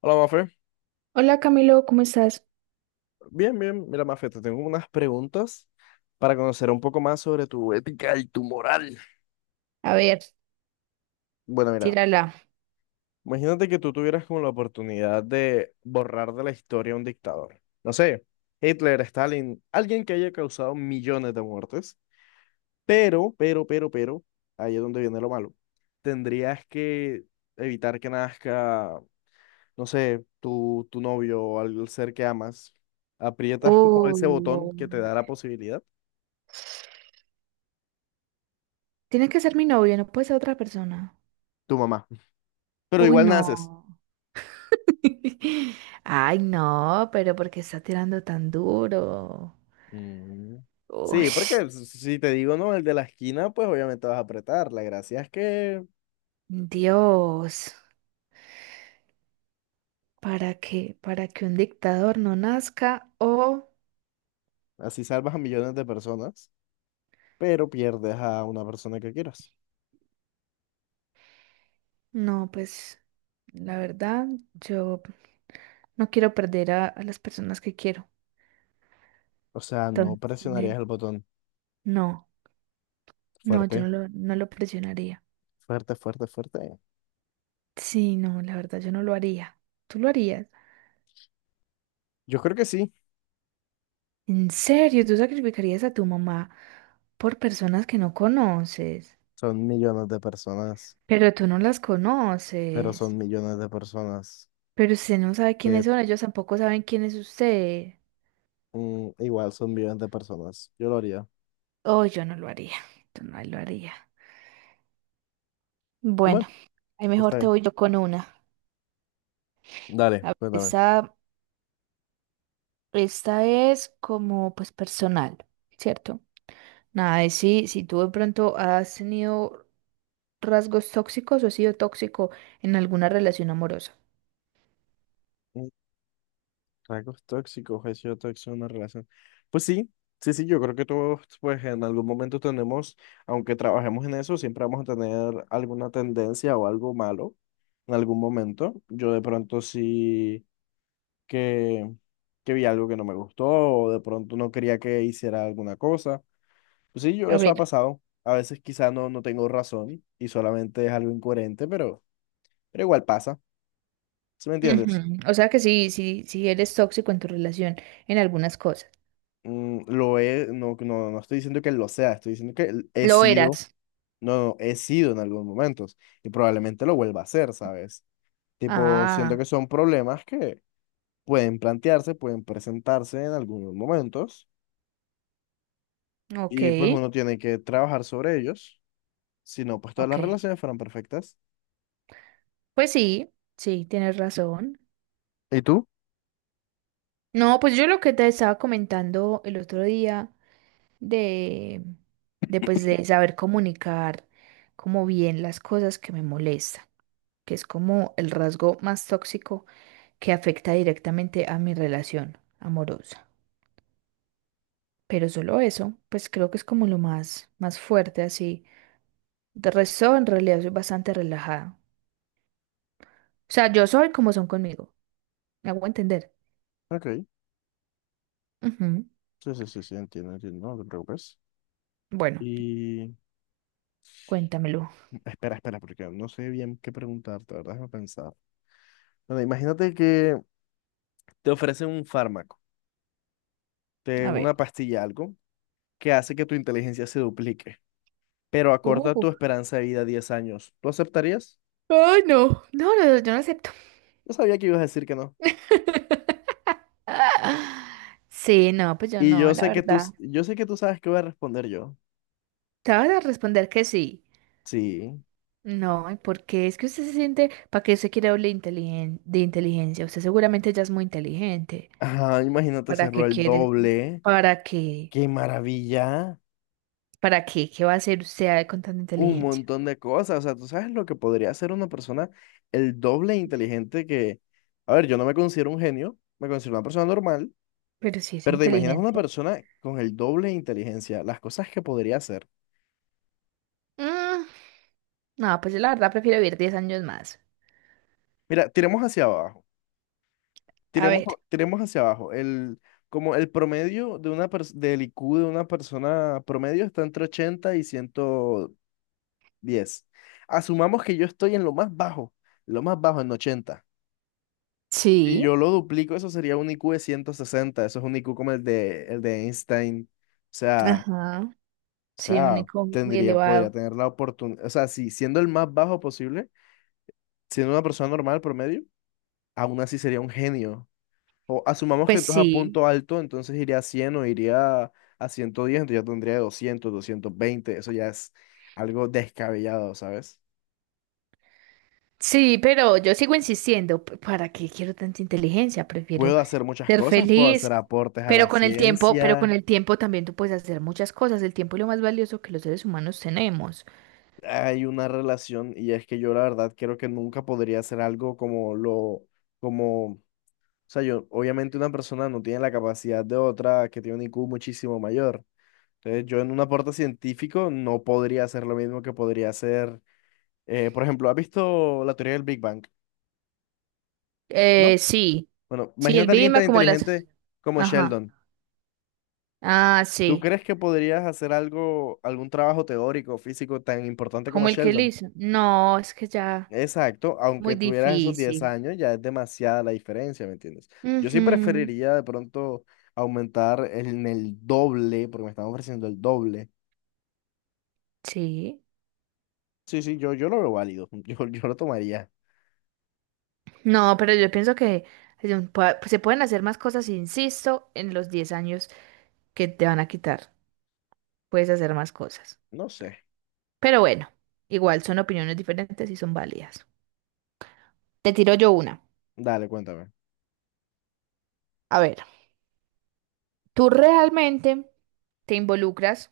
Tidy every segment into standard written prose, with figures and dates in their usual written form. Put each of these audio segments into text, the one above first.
Hola, Mafe. Hola Camilo, ¿cómo estás? Bien, bien. Mira, Mafe, te tengo unas preguntas para conocer un poco más sobre tu ética y tu moral. A ver, Bueno, mira, tírala. imagínate que tú tuvieras como la oportunidad de borrar de la historia a un dictador. No sé, Hitler, Stalin, alguien que haya causado millones de muertes. Pero, ahí es donde viene lo malo. Tendrías que evitar que nazca, no sé, tu novio o al ser que amas. Aprietas como Oh, ese botón que te da la posibilidad, tiene que ser mi novio, no puede ser otra persona. tu mamá, pero Uy, igual naces. no. Ay, no, pero ¿por qué está tirando tan duro? Mm, Uy, Sí, porque si te digo no, el de la esquina, pues obviamente vas a apretar. La gracia es que Dios, ¿para qué? ¿Para que un dictador no nazca? O así salvas a millones de personas, pero pierdes a una persona que quieras. no, pues la verdad, yo no quiero perder a las personas que quiero. O sea, no Entonces, presionarías el botón. no, no, yo no Fuerte, lo, no lo presionaría. fuerte, fuerte, fuerte. Sí, no, la verdad yo no lo haría. ¿Tú lo harías? Yo creo que sí. ¿En serio? ¿Tú sacrificarías a tu mamá por personas que no conoces? Son millones de personas, Pero tú no las pero son conoces. millones de personas Pero usted no sabe que quiénes son, ellos tampoco saben quién es usted. Igual son millones de personas. Yo lo haría. Oh, yo no lo haría. Yo no lo haría. Bueno, Bueno, ahí mejor está te bien. voy yo con una. Dale, A ver, cuéntame. esta es como pues personal, ¿cierto? Nada, es si tú de pronto has tenido rasgos tóxicos o ha sido tóxico en alguna relación amorosa. Rasgos tóxicos, he sido tóxico en una relación. Pues sí, sí, sí, yo creo que todos, pues en algún momento tenemos, aunque trabajemos en eso, siempre vamos a tener alguna tendencia o algo malo en algún momento. Yo de pronto sí que, que vi algo que no me gustó o de pronto no quería que hiciera alguna cosa. Pues sí, yo, A eso ha ver, pasado. A veces quizá no tengo razón y solamente es algo incoherente, pero igual pasa. ¿Sí me entiendes? ujú, o sea que sí, sí, sí eres tóxico en tu relación en algunas cosas. No, no, no estoy diciendo que lo sea, estoy diciendo que he Lo sido, eras. no, no, he sido en algunos momentos y probablemente lo vuelva a hacer, ¿sabes? Tipo, siento Ah, que son problemas que pueden plantearse, pueden presentarse en algunos momentos ok, y pues uno tiene que trabajar sobre ellos, si no, pues todas las ok. relaciones fueran perfectas. Pues sí, sí, tienes razón. ¿Y tú? No, pues yo lo que te estaba comentando el otro día de, de pues de saber comunicar como bien las cosas que me molestan, que es como el rasgo más tóxico que afecta directamente a mi relación amorosa. Pero solo eso, pues creo que es como lo más, más fuerte así. De resto, en realidad soy bastante relajada. O sea, yo soy como son conmigo. Me hago entender. Ok, Ujú. sí, sí, sí, sí, entiendo, entiendo, no te preocupes. Bueno, Y cuéntamelo. espera, espera, porque no sé bien qué preguntarte, ¿verdad? Déjame pensar. Bueno, imagínate que te ofrecen un fármaco, de A ver. una pastilla, algo, que hace que tu inteligencia se duplique, pero acorta Uh. tu esperanza de vida a 10 años. ¿Tú aceptarías? Ay, no. No, no, yo no acepto. Yo sabía que ibas a decir que no. Sí, no, pues yo Y no, yo la sé que tú, verdad. Yo sé que tú sabes qué voy a responder yo. Te vas a responder que sí. Sí. No, ¿y por qué? Es que usted se siente, ¿para qué usted quiere hablar de inteligencia? Usted seguramente ya es muy inteligente. Ajá, imagínate ¿Para hacerlo qué el quieres? doble. ¿Para qué? ¡Qué maravilla! ¿Para qué? ¿Qué va a hacer usted con tanta Un inteligencia? montón de cosas. O sea, tú sabes lo que podría hacer una persona el doble inteligente que... A ver, yo no me considero un genio, me considero una persona normal, Pero si es pero te imaginas una inteligente. persona con el doble de inteligencia, las cosas que podría hacer. Mm, no, pues yo la verdad prefiero vivir 10 años más. Mira, tiremos hacia abajo. A Tiremos, ver. tiremos hacia abajo. Como el promedio de una del IQ de una persona promedio está entre 80 y 110. Asumamos que yo estoy en lo más bajo en 80. Si yo Sí. lo duplico, eso sería un IQ de 160. Eso es un IQ como el de Einstein. O Ajá. Sí, un sea, IQ muy tendría, podría elevado. tener la oportunidad. O sea, si siendo el más bajo posible, siendo una persona normal promedio, aún así sería un genio. O asumamos que Pues tú es a sí. punto alto, entonces iría a 100 o iría a 110, entonces ya tendría 220. Eso ya es algo descabellado, ¿sabes? Sí, pero yo sigo insistiendo. ¿Para qué quiero tanta inteligencia? Prefiero Puedo hacer muchas ser cosas, puedo hacer feliz. aportes a Pero la con el tiempo, pero con ciencia, el tiempo también tú puedes hacer muchas cosas. El tiempo es lo más valioso que los seres humanos tenemos. hay una relación y es que yo la verdad creo que nunca podría hacer algo o sea, yo, obviamente una persona no tiene la capacidad de otra que tiene un IQ muchísimo mayor. Entonces yo en un aporte científico no podría hacer lo mismo que podría hacer. Por ejemplo, ¿has visto la teoría del Big Bang? ¿No? Sí. Bueno, Sí, el imagínate a alguien clima tan como las... inteligente como Ajá. Sheldon. Ah, ¿Tú sí. crees que podrías hacer algo, algún trabajo teórico, físico tan importante como Como el que él Sheldon? hizo. No, es que ya Exacto, muy aunque tuvieras esos 10 difícil. años, ya es demasiada la diferencia, ¿me entiendes? Yo sí Ujú, preferiría de pronto aumentar en el doble, porque me están ofreciendo el doble. sí. Sí, sí, yo lo veo válido, yo lo tomaría. No, pero yo pienso que se pueden hacer más cosas, insisto, en los 10 años que te van a quitar. Puedes hacer más cosas. No sé. Pero bueno, igual son opiniones diferentes y son válidas. Te tiro yo una. Dale, cuéntame. A ver, ¿tú realmente te involucras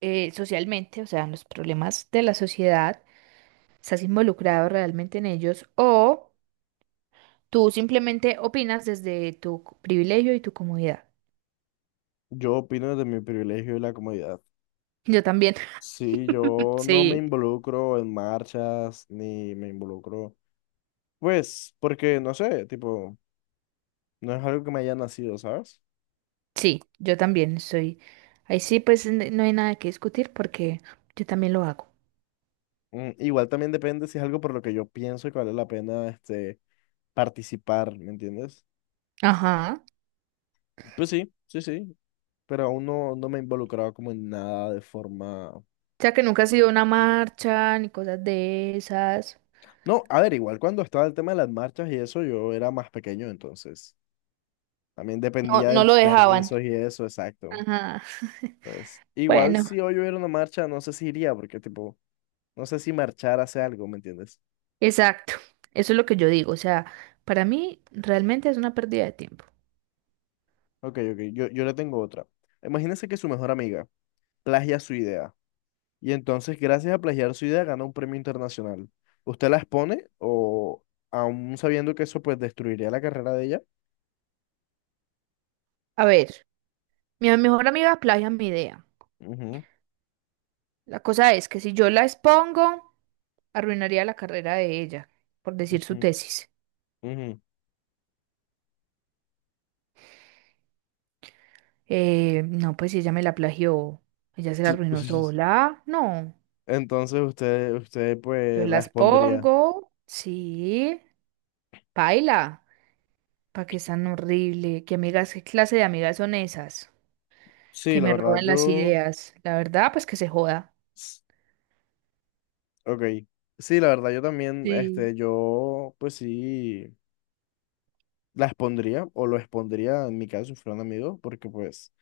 socialmente, o sea, en los problemas de la sociedad? ¿Estás involucrado realmente en ellos? O... Tú simplemente opinas desde tu privilegio y tu comodidad. Yo opino desde mi privilegio y la comodidad. Yo también. Sí, yo no me Sí. involucro en marchas ni me involucro, pues, porque no sé, tipo, no es algo que me haya nacido, ¿sabes? Sí, yo también soy. Ahí sí, pues no hay nada que discutir porque yo también lo hago. Igual también depende si es algo por lo que yo pienso y que vale la pena, este, participar, ¿me entiendes? Ajá. Pues sí, sí, sí, pero aún no me he involucrado como en nada de forma... O sea que nunca ha sido una marcha ni cosas de esas. No, a ver, igual cuando estaba el tema de las marchas y eso, yo era más pequeño, entonces, también No, dependía no del lo dejaban. permiso y eso, exacto. Ajá. Pues igual Bueno, si hoy hubiera una marcha, no sé si iría, porque tipo, no sé si marchar hace algo, ¿me entiendes? exacto. Eso es lo que yo digo. O sea, para mí realmente es una pérdida de tiempo. Ok, ok, yo le tengo otra. Imagínense que su mejor amiga plagia su idea y entonces gracias a plagiar su idea gana un premio internacional. ¿Usted la expone o aún sabiendo que eso pues destruiría la carrera de ella? A ver, mi mejor amiga plagia mi idea. Ujú, La cosa es que si yo la expongo, arruinaría la carrera de ella, por decir su ujú, tesis. ujú. No, pues si ella me la plagió, ella se la arruinó sola. No, Entonces usted yo pues la las expondría. pongo, sí, paila, pa' que es tan horrible, qué amigas, qué clase de amigas son esas, Sí, que la me verdad, roban las yo... ideas. La verdad, pues que se joda. Ok. Sí, la verdad, yo también, Sí. este, yo, pues sí, la expondría o lo expondría en mi caso si fuera un amigo, porque pues,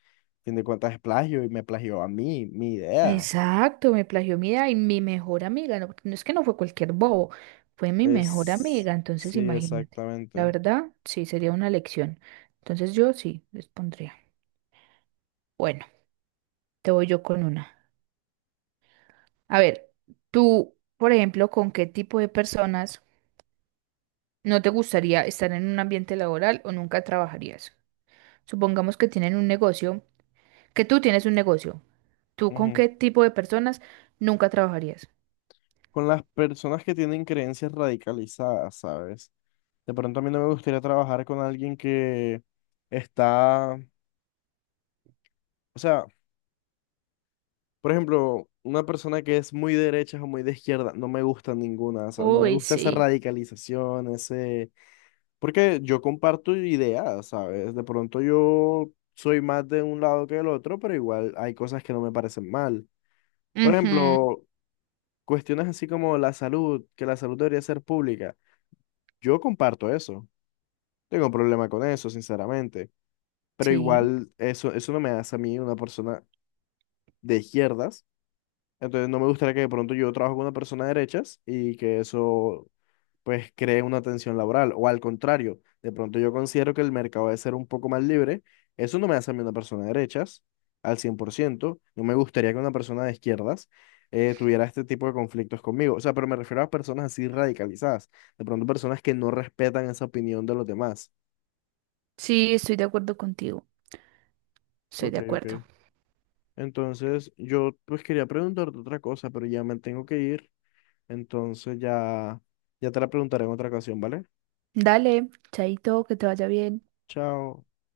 fin de cuentas es plagio y me plagió a mí, mi idea. Exacto, me plagió mi idea y mi mejor amiga, no, porque no es que no fue cualquier bobo, fue mi mejor Es, amiga, entonces sí, imagínate. La exactamente. verdad, sí, sería una lección. Entonces yo sí, les pondría. Bueno, te voy yo con una. A ver, tú, por ejemplo, ¿con qué tipo de personas no te gustaría estar en un ambiente laboral o nunca trabajarías? Supongamos que tienen un negocio, que tú tienes un negocio. ¿Tú con Ujú. qué tipo de personas nunca trabajarías? Con las personas que tienen creencias radicalizadas, ¿sabes? De pronto a mí no me gustaría trabajar con alguien que está, o sea, por ejemplo, una persona que es muy de derecha o muy de izquierda, no me gusta ninguna, ¿sabes? No me Uy, gusta esa sí. radicalización, ese... Porque yo comparto ideas, ¿sabes? De pronto yo soy más de un lado que del otro, pero igual hay cosas que no me parecen mal. Por Ujú, ejemplo, cuestiones así como la salud, que la salud debería ser pública. Yo comparto eso. Tengo un problema con eso, sinceramente. Pero sí. igual eso, no me hace a mí una persona de izquierdas. Entonces no me gustaría que de pronto yo trabajo con una persona de derechas y que eso pues cree una tensión laboral. O al contrario, de pronto yo considero que el mercado debe ser un poco más libre. Eso no me hace a mí una persona de derechas al 100%. No me gustaría que una persona de izquierdas tuviera este tipo de conflictos conmigo. O sea, pero me refiero a personas así radicalizadas. De pronto personas que no respetan esa opinión de los demás. Sí, estoy de acuerdo contigo. Estoy Ok, de ok. acuerdo. Entonces, yo pues quería preguntarte otra cosa, pero ya me tengo que ir. Entonces ya, ya te la preguntaré en otra ocasión, ¿vale? Dale, chaito, que te vaya bien. Chao.